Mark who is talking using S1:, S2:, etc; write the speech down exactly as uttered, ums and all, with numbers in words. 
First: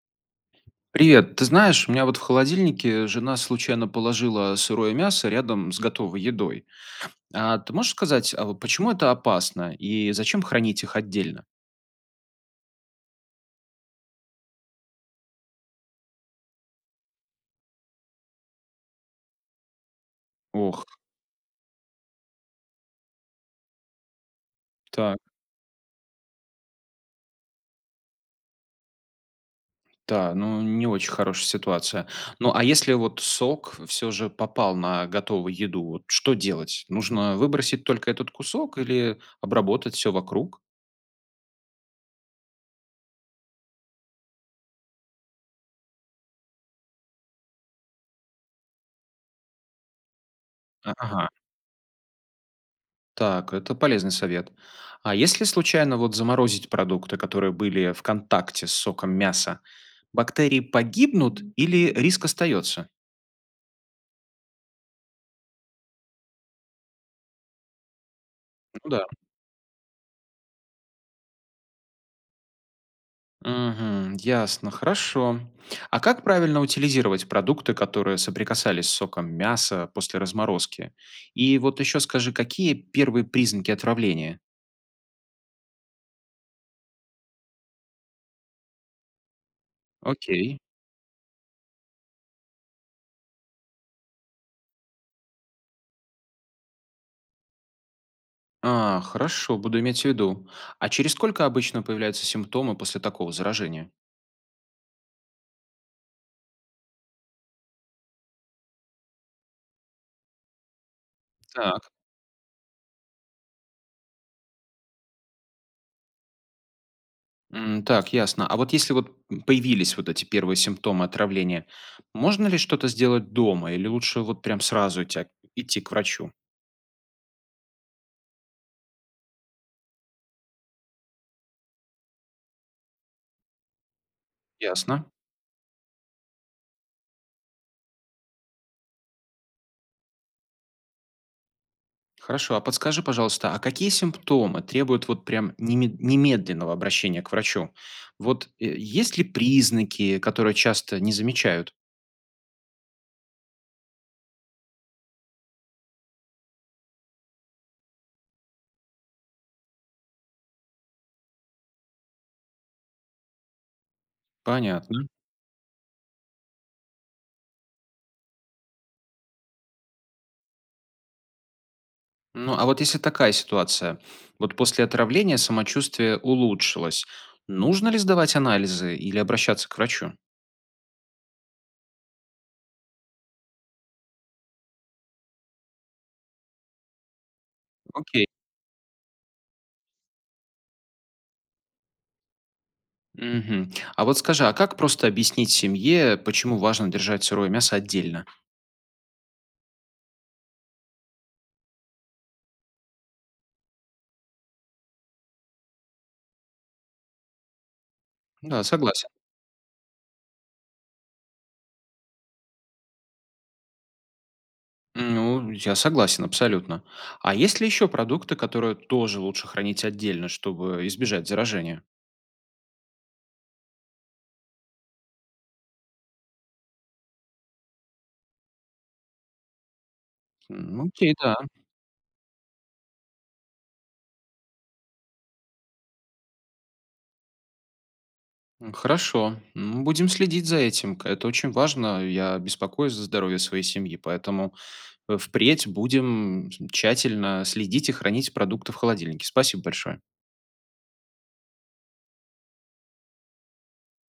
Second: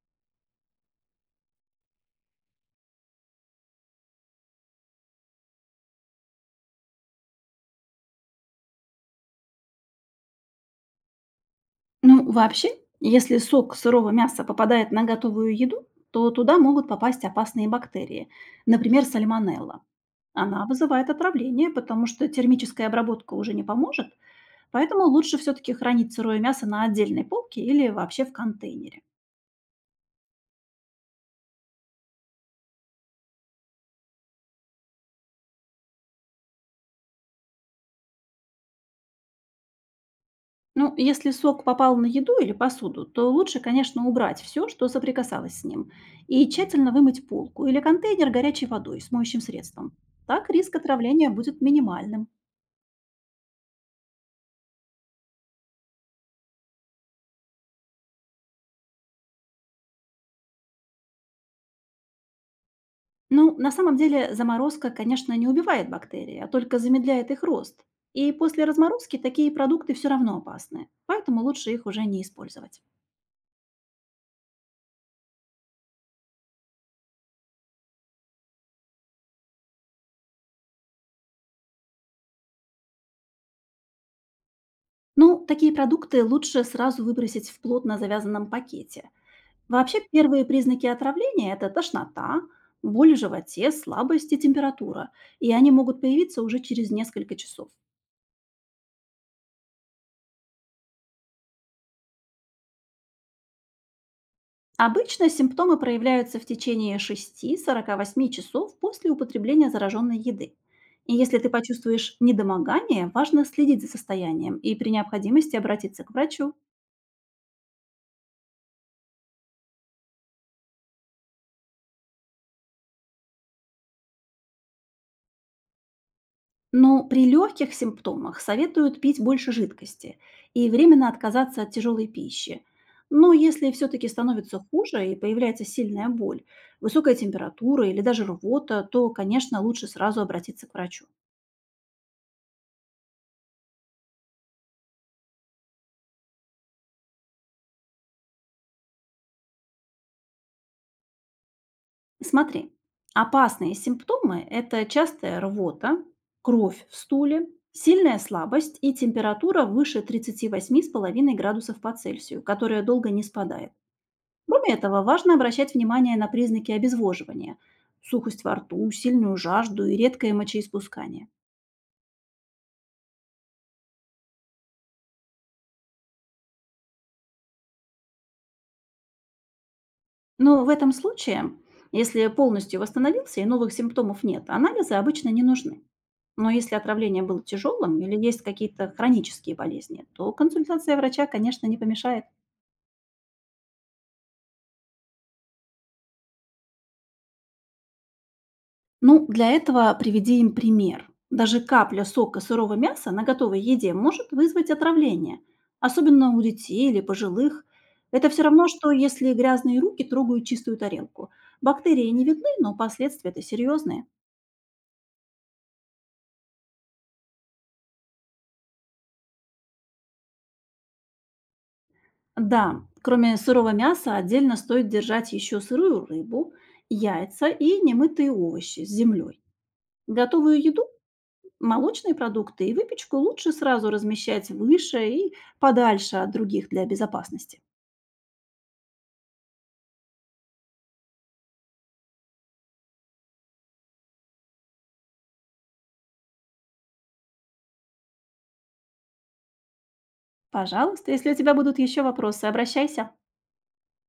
S1: Привет. Ты знаешь, у меня вот в холодильнике жена случайно положила сырое мясо рядом с готовой едой. А ты можешь сказать, а вот почему это опасно и зачем хранить их отдельно?
S2: Ну, вообще, если сок сырого мяса попадает на готовую еду, то туда могут попасть опасные бактерии, например, сальмонелла. Она
S1: Ох,
S2: вызывает отравление, потому что термическая обработка уже не поможет, поэтому
S1: так,
S2: лучше все-таки хранить сырое мясо на отдельной полке или вообще в контейнере.
S1: да, ну не очень хорошая ситуация. Ну а если вот сок все же попал на готовую еду, вот что делать? Нужно выбросить только этот кусок или обработать все вокруг?
S2: Ну, если сок попал на еду или посуду, то лучше, конечно, убрать все, что соприкасалось с ним, и тщательно вымыть полку или контейнер горячей водой с моющим средством. Так риск
S1: Ага.
S2: отравления будет минимальным.
S1: Так, это полезный совет. А если случайно вот заморозить продукты, которые были в контакте с соком мяса, бактерии погибнут или риск остается?
S2: Ну, на самом деле заморозка, конечно, не убивает бактерии, а только замедляет их рост. И после
S1: Ну да.
S2: разморозки такие продукты все равно опасны, поэтому лучше их уже не использовать.
S1: Мгм, ясно, хорошо. А как правильно утилизировать продукты, которые соприкасались с соком мяса после разморозки? И вот еще скажи, какие первые признаки отравления?
S2: Ну, такие продукты лучше сразу выбросить в плотно завязанном пакете. Вообще, первые
S1: Окей.
S2: признаки отравления — это тошнота, боль в животе, слабость и температура, и они могут появиться уже через несколько часов.
S1: А, хорошо, буду иметь в виду. А через сколько обычно появляются симптомы после такого заражения?
S2: Обычно симптомы проявляются в течение от шести до сорока восьми часов после употребления зараженной еды. И если ты
S1: Так.
S2: почувствуешь недомогание, важно следить за состоянием и при необходимости обратиться к врачу.
S1: М, так, ясно. А вот если вот появились вот эти первые симптомы отравления, можно ли что-то сделать дома или лучше вот прям сразу идти, идти, к врачу?
S2: Но при легких симптомах советуют пить больше жидкости и временно отказаться от тяжелой пищи. Но если все-таки становится
S1: Ясно.
S2: хуже и появляется сильная боль, высокая температура или даже рвота, то, конечно, лучше сразу обратиться к врачу.
S1: Хорошо. А подскажи, пожалуйста, а какие симптомы требуют вот прям неме- немедленного обращения к врачу? Вот э, есть ли признаки, которые часто не замечают?
S2: Смотри, опасные симптомы — это частая рвота, кровь в стуле, сильная слабость и температура выше тридцати восьми с половиной градусов по Цельсию, которая долго не спадает. Кроме этого,
S1: Понятно.
S2: важно обращать внимание на признаки обезвоживания — сухость во рту, сильную жажду и редкое мочеиспускание.
S1: Ну, а вот если такая ситуация, вот после отравления самочувствие улучшилось, нужно ли сдавать анализы или обращаться к врачу?
S2: Но в этом случае, если полностью восстановился и новых симптомов нет, анализы обычно не нужны. Но если отравление было тяжелым или
S1: Окей.
S2: есть какие-то хронические болезни, то консультация врача, конечно, не помешает.
S1: Мгм. А вот скажи, а как просто объяснить семье, почему важно держать сырое мясо отдельно?
S2: Ну, для этого приведи им пример. Даже капля сока сырого мяса на готовой еде может вызвать отравление, особенно у детей или пожилых. Это все
S1: Да,
S2: равно, что
S1: согласен.
S2: если грязные руки трогают чистую тарелку. Бактерии не видны, но последствия-то серьезные.
S1: Ну, я согласен, абсолютно. А есть ли еще продукты, которые тоже лучше хранить отдельно, чтобы избежать заражения?
S2: Да, кроме сырого мяса отдельно стоит держать еще сырую рыбу, яйца и немытые овощи с землей. Готовую
S1: М,
S2: еду,
S1: Окей, да.
S2: молочные продукты и выпечку лучше сразу размещать выше и подальше от других для безопасности.
S1: М, Хорошо. М, Будем следить за этим. К- Это очень важно. Я беспокоюсь за здоровье своей семьи, поэтому э, впредь будем тщательно следить и хранить продукты в холодильнике. Спасибо большое.
S2: Пожалуйста, если у тебя будут еще вопросы, обращайся.